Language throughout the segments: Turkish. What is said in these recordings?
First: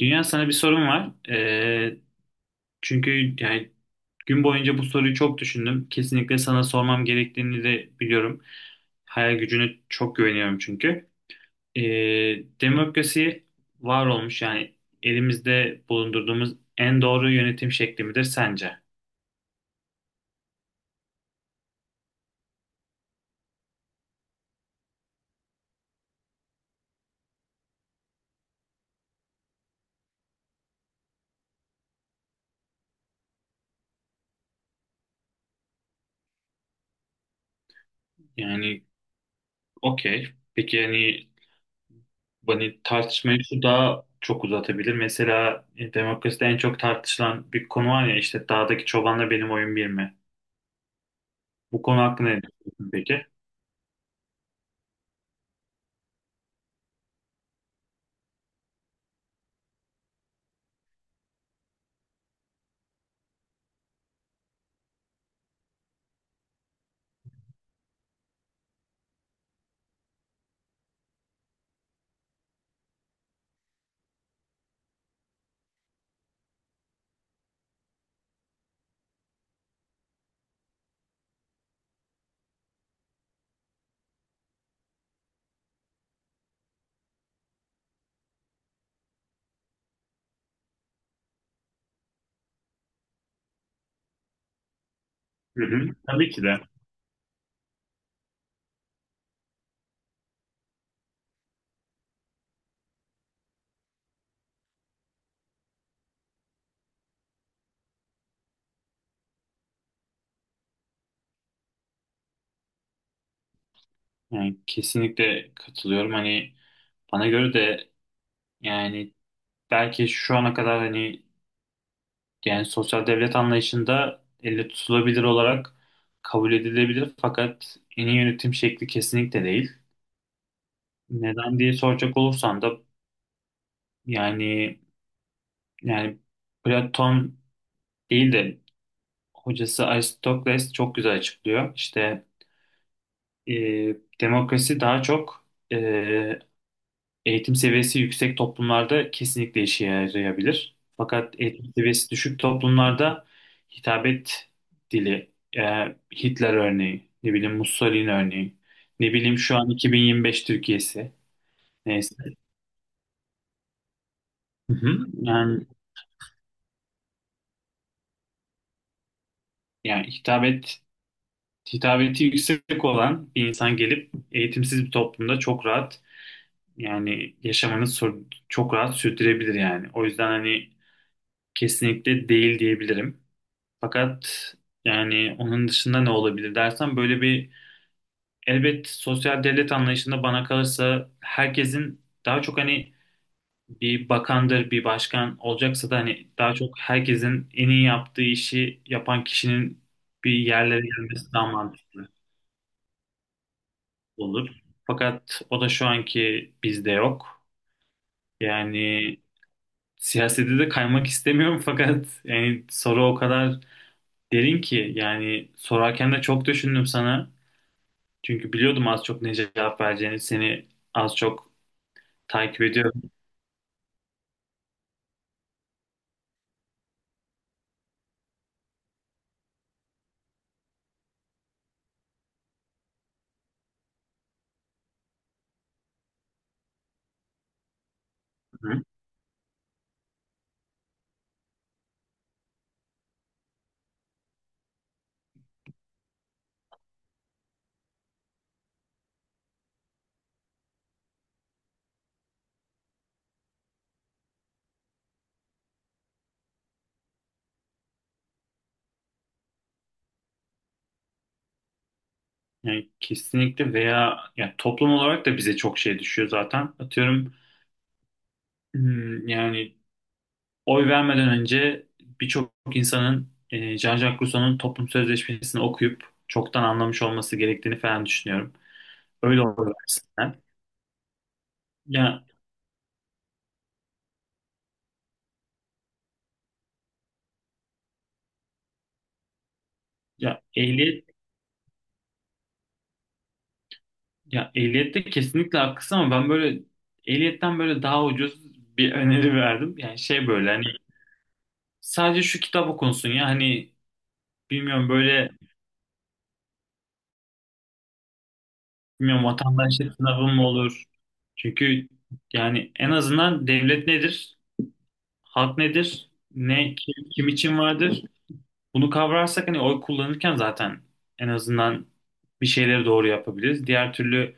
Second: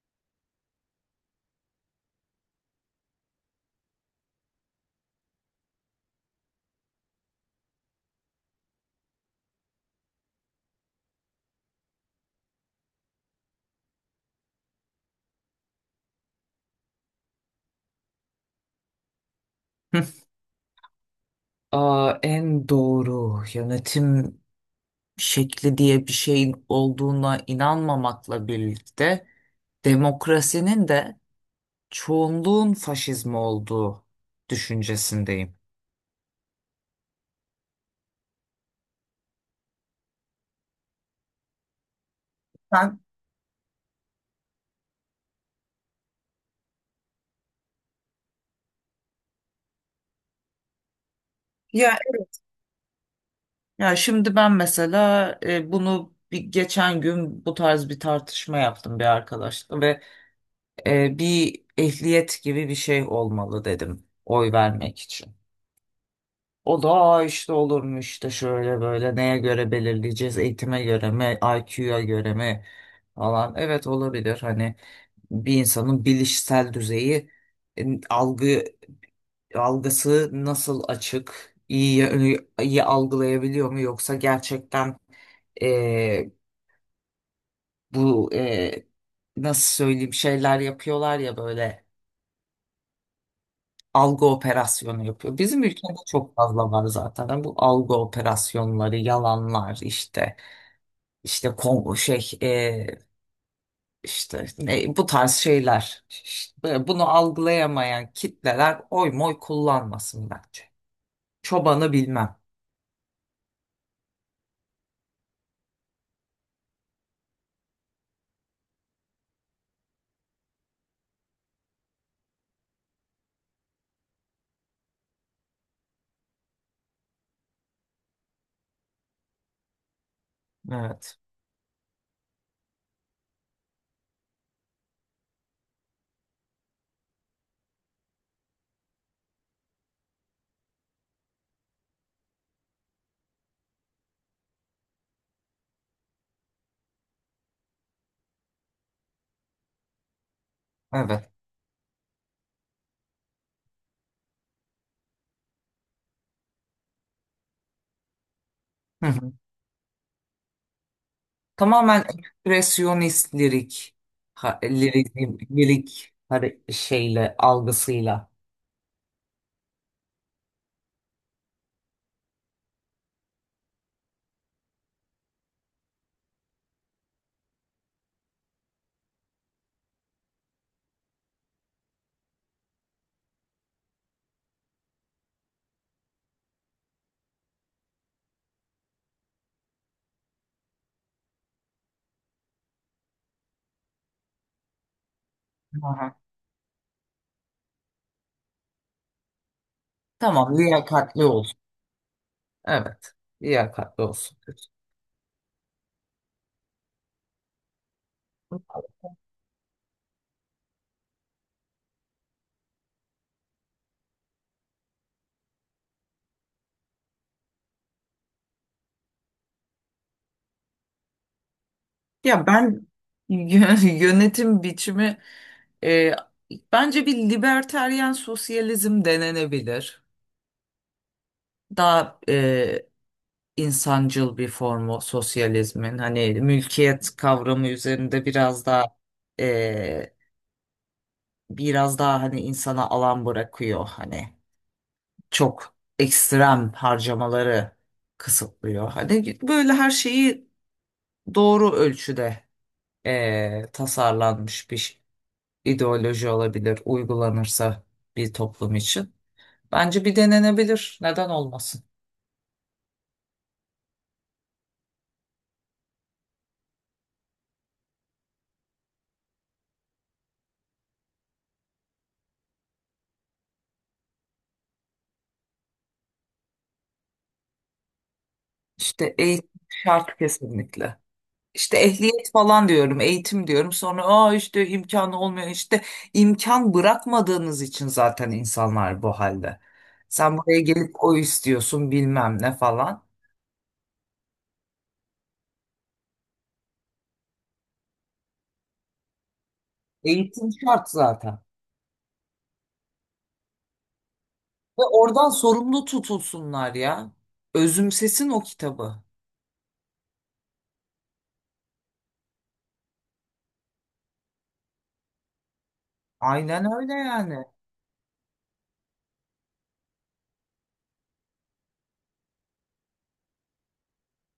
Dünya, sana bir sorum var. Çünkü yani gün boyunca bu soruyu çok düşündüm. Kesinlikle sana sormam gerektiğini de biliyorum. Hayal gücüne çok güveniyorum çünkü. Ee, Demokrasi var olmuş, yani elimizde bulundurduğumuz en doğru yönetim şekli midir sence? Hı. En doğru yönetim şekli diye bir şeyin olduğuna inanmamakla birlikte demokrasinin de çoğunluğun faşizmi olduğu düşüncesindeyim. Yani, okey. Peki, yani, hani Ben, tartışmayı şu daha çok uzatabilir. Mesela demokraside en çok tartışılan bir konu var ya, işte dağdaki çobanla benim oyun bir mi? Bu Ya konu hakkında evet. ne düşünüyorsun peki? Ya şimdi ben mesela bunu bir geçen gün bu tarz bir tartışma yaptım bir arkadaşla ve bir ehliyet gibi bir şey olmalı dedim oy vermek için. O da, "Aa işte olurmuş işte şöyle böyle neye göre belirleyeceğiz, eğitime göre mi, IQ'ya göre mi falan. Evet, olabilir. Hani bir insanın bilişsel düzeyi, algı algısı nasıl, açık, iyi algılayabiliyor mu, yoksa gerçekten e, bu nasıl söyleyeyim, şeyler yapıyorlar ya, böyle algı operasyonu yapıyor. Bizim Hı ülkede hı. Tabii çok ki de. fazla var zaten. Yani bu algı operasyonları, yalanlar, işte İşte Kongo şey işte ne, bu tarz şeyler. İşte bunu algılayamayan kitleler oy moy kullanmasın bence. Çobanı bilmem. Yani kesinlikle katılıyorum. Hani bana göre de, yani belki şu ana kadar, hani yani sosyal devlet anlayışında elle tutulabilir olarak kabul edilebilir, fakat en iyi yönetim şekli kesinlikle değil. Evet. Neden diye soracak olursan da, yani yani Platon değil de hocası Aristoteles çok güzel açıklıyor. İşte e, demokrasi daha çok eğitim seviyesi yüksek toplumlarda kesinlikle işe yarayabilir. Evet. Fakat eğitim seviyesi düşük toplumlarda hitabet dili, Hitler örneği, ne bileyim Mussolini örneği, ne bileyim şu an 2025 Türkiye'si. Tamamen Neyse. ekspresyonist lirik, Hı hı. lirik, Yani, şeyle, algısıyla. yani hitabeti yüksek olan bir insan gelip eğitimsiz bir toplumda çok rahat, yani çok rahat sürdürebilir yani. O yüzden hani kesinlikle değil diyebilirim. Fakat yani onun dışında ne olabilir dersen, böyle bir, elbet sosyal devlet anlayışında bana kalırsa herkesin daha çok, hani bir bakandır, bir başkan olacaksa da Aha. hani daha çok herkesin en iyi yaptığı işi yapan kişinin bir Tamam, yerlere liyakatli gelmesi daha olsun. mantıklı Evet, liyakatli olsun. olur. Fakat o da şu anki bizde yok. Yani siyasete de kaymak istemiyorum fakat yani soru o kadar derin ki, yani sorarken de çok düşündüm sana. Çünkü biliyordum az çok ne cevap vereceğini. Seni az çok Ya takip ben ediyorum. Yönetim biçimi, e, bence bir libertaryen sosyalizm denenebilir. Daha insancıl bir formu sosyalizmin. Hani mülkiyet kavramı üzerinde biraz Hı. daha e, biraz daha, hani insana alan bırakıyor, hani çok ekstrem harcamaları kısıtlıyor. Hani böyle her şeyi doğru ölçüde tasarlanmış bir ideoloji olabilir, uygulanırsa bir toplum için. Bence bir denenebilir. Neden olmasın? Yani kesinlikle, veya yani toplum olarak da bize çok şey düşüyor zaten. Atıyorum, yani oy vermeden önce birçok insanın Jean-Jacques Rousseau'nun Toplum Sözleşmesi'ni okuyup çoktan anlamış olması gerektiğini falan düşünüyorum. İşte Öyle eğitim oluyor şart aslında. kesinlikle. İşte Ya, ehliyet falan diyorum, eğitim diyorum. Sonra aa, işte imkanı olmuyor. İşte imkan bırakmadığınız için zaten insanlar bu halde. Sen ya buraya gelip ehliyet o istiyorsun bilmem ne falan. ya ehliyette kesinlikle haklısın ama ben böyle ehliyetten böyle daha ucuz bir öneri verdim. Yani şey, Eğitim böyle hani şart zaten. sadece şu kitap okunsun ya, hani Ve bilmiyorum, böyle oradan sorumlu tutulsunlar ya. Özümsesin o kitabı. bilmiyorum, vatandaşlık sınavı mı olur? Çünkü yani en azından devlet nedir? Halk nedir? Aynen Ne öyle kim, kim yani. için vardır? Bunu kavrarsak hani oy kullanırken zaten en azından bir şeyleri doğru yapabiliriz. Diğer türlü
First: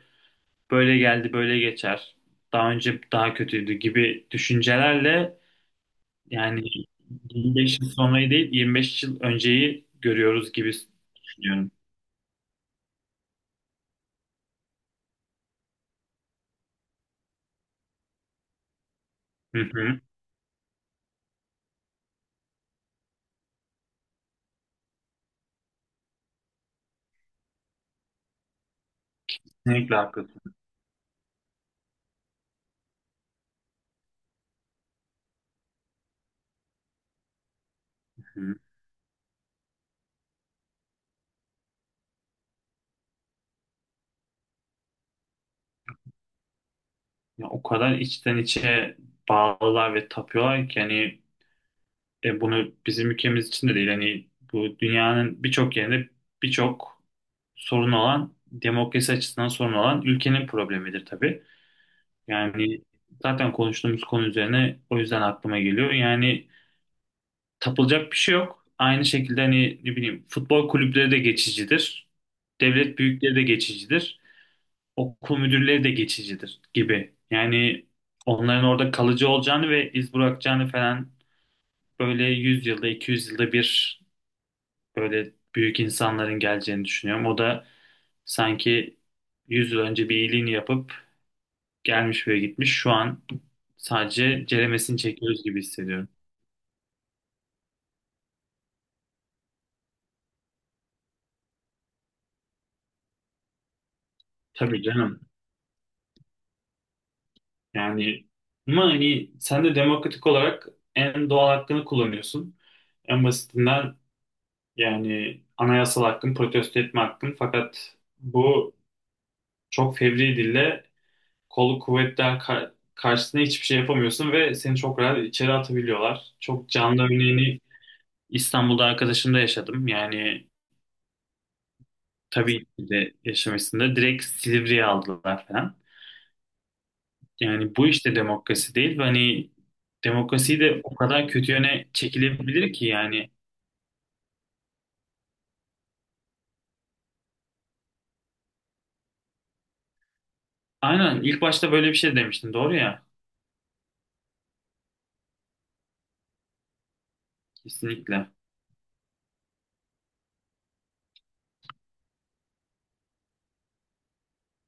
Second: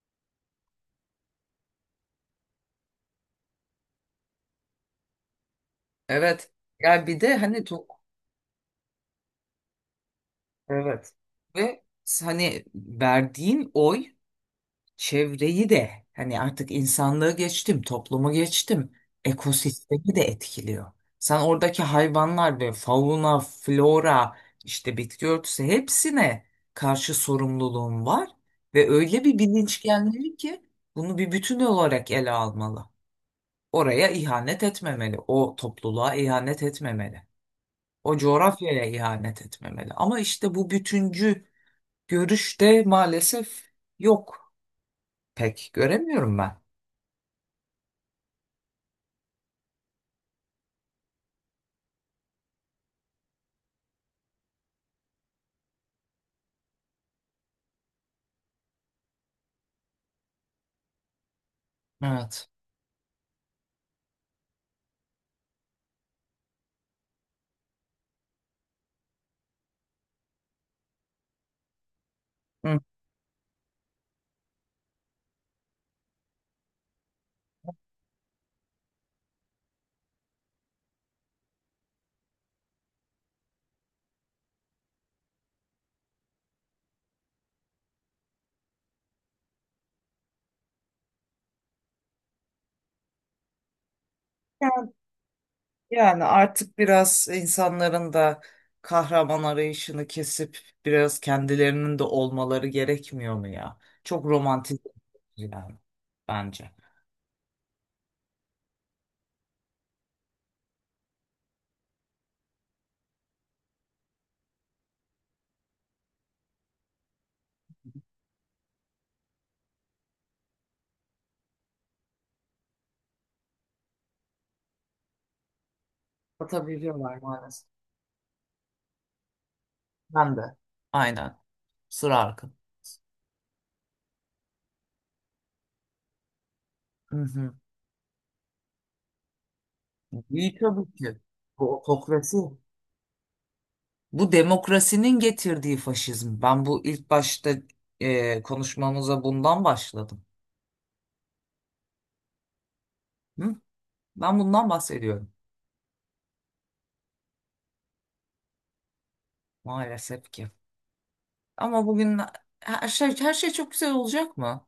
böyle geldi böyle geçer. Daha önce daha kötüydü gibi düşüncelerle, Evet. yani Ya bir de hani 25 yıl çok sonrayı değil 25 yıl önceyi görüyoruz gibi evet. düşünüyorum. Ve hani verdiğin oy çevreyi de, hani artık insanlığı geçtim, toplumu geçtim, Hı hı. ekosistemi de etkiliyor. Sen oradaki hayvanlar ve fauna, flora, işte bitki örtüsü, hepsine karşı sorumluluğun var ve öyle bir bilinç Kesinlikle gelmeli haklısın. ki bunu bir bütün olarak ele almalı. Oraya ihanet etmemeli, o topluluğa ihanet etmemeli, o Hı. coğrafyaya ihanet etmemeli. Ama işte bu bütüncü görüşte maalesef yok. Pek göremiyorum ben. Ya, o kadar içten içe bağlılar ve tapıyorlar ki, hani bunu bizim ülkemiz için de değil, hani bu dünyanın birçok yerinde birçok sorun olan, demokrasi açısından sorun olan ülkenin problemidir tabii. Evet. Yani zaten konuştuğumuz konu üzerine o yüzden aklıma geliyor. Yani tapılacak bir şey yok. Aynı şekilde hani ne bileyim, futbol kulüpleri de geçicidir. Hı. Devlet büyükleri de geçicidir. Okul müdürleri de geçicidir gibi. Yani onların orada kalıcı olacağını ve iz bırakacağını falan, böyle 100 yılda 200 yılda bir böyle büyük insanların geleceğini düşünüyorum. O da sanki 100 yıl önce bir iyiliğini yapıp gelmiş ve gitmiş. Şu an sadece ceremesini çekiyoruz gibi hissediyorum. Yani artık biraz insanların da kahraman arayışını kesip biraz kendilerinin de olmaları gerekmiyor mu ya? Çok romantik Tabii canım. yani bence. Yani ama hani sen de demokratik olarak en doğal hakkını kullanıyorsun. En basitinden, yani anayasal hakkın, protesto etme hakkın. Fakat bu çok fevri dille, kolu kuvvetler karşısında hiçbir şey yapamıyorsun ve seni çok rahat içeri atabiliyorlar. Çok canlı Atabiliyorlar örneğini maalesef. İstanbul'da arkadaşımda yaşadım. Ben Yani de. Aynen. Sıra arkın. tabii ki de yaşamasında direkt Silivri'ye aldılar falan. Hı hı. Yani bu işte demokrasi değil. Ve hani İyi, demokrasiyi de tabii o ki. kadar kötü Bu yöne otokrasi. çekilebilir ki yani. Bu demokrasinin getirdiği faşizm. Ben bu ilk başta konuşmamıza bundan başladım. Aynen, ilk başta böyle bir şey demiştin. Doğru ya. Hı? Ben bundan bahsediyorum. Kesinlikle. Maalesef ki. Ama bugün her şey, her şey çok güzel olacak mı?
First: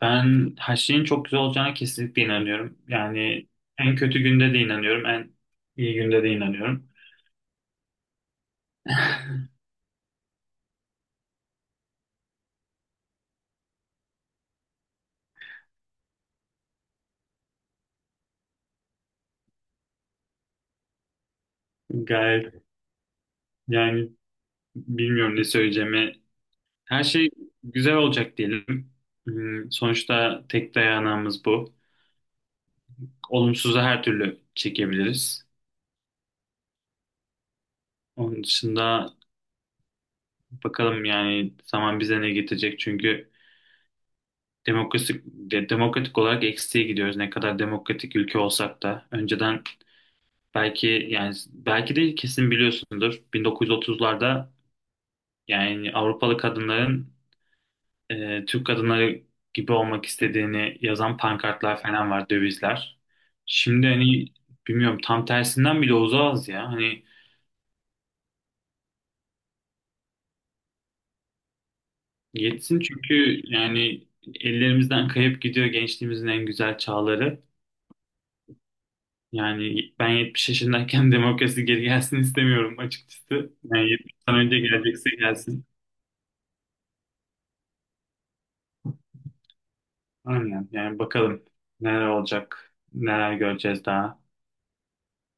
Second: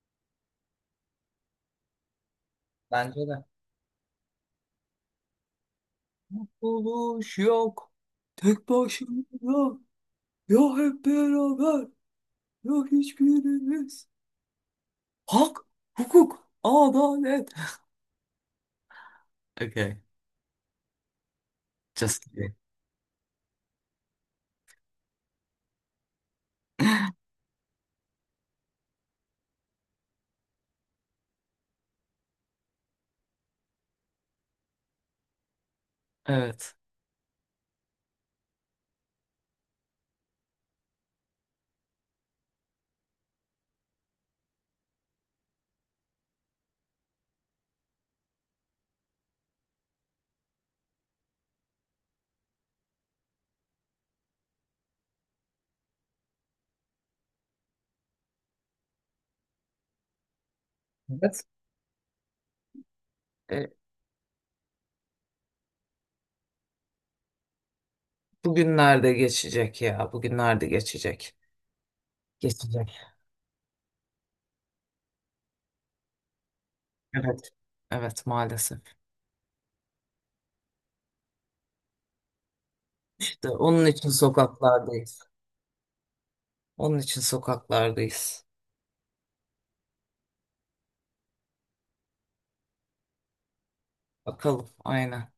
Ben her şeyin çok güzel olacağına kesinlikle inanıyorum. Bence de. Yani en kötü günde de inanıyorum, en iyi günde de inanıyorum. Mutluluş yok. Tek başına. Ya hep beraber. Ya hiçbirimiz. Hak, hukuk, adalet. Okay. Just kidding. Gayet, yani bilmiyorum ne söyleyeceğimi. Her şey güzel olacak diyelim. Sonuçta tek dayanağımız bu. Olumsuzu her türlü çekebiliriz. Evet. Onun dışında bakalım yani zaman bize ne getirecek, çünkü demokratik demokratik olarak eksiğe gidiyoruz. Ne kadar demokratik ülke olsak da önceden, belki, yani belki de kesin biliyorsundur. 1930'larda yani Avrupalı kadınların Türk kadınları gibi olmak istediğini yazan Evet. pankartlar falan var, dövizler. E, Şimdi hani bilmiyorum, tam tersinden bile uzağız ya. Hani Bugünlerde geçecek ya. Bugünlerde geçecek. yetsin, Geçecek. çünkü yani ellerimizden kayıp gidiyor gençliğimizin en güzel çağları. Evet. Evet maalesef. Yani ben 70 yaşındayken demokrasi geri gelsin istemiyorum İşte açıkçası. onun Yani için 70'den önce gelecekse sokaklardayız. gelsin. Onun için sokaklardayız. Aynen. Yani bakalım neler olacak, neler göreceğiz daha. Bakalım aynen.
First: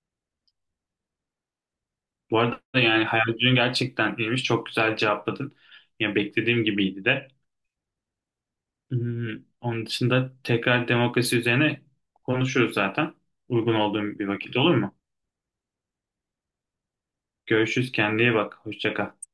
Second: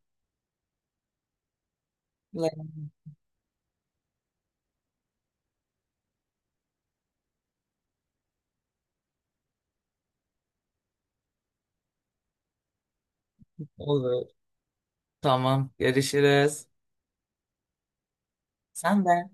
Bu arada yani hayal gücün gerçekten iyiymiş. Çok güzel cevapladın. Ya beklediğim gibiydi de. Hmm, Onun dışında tekrar demokrasi üzerine konuşuruz zaten. Uygun olduğum Olur. bir vakit olur mu? Tamam, görüşürüz. Görüşürüz. Kendine iyi bak. Hoşça Sen kal. de.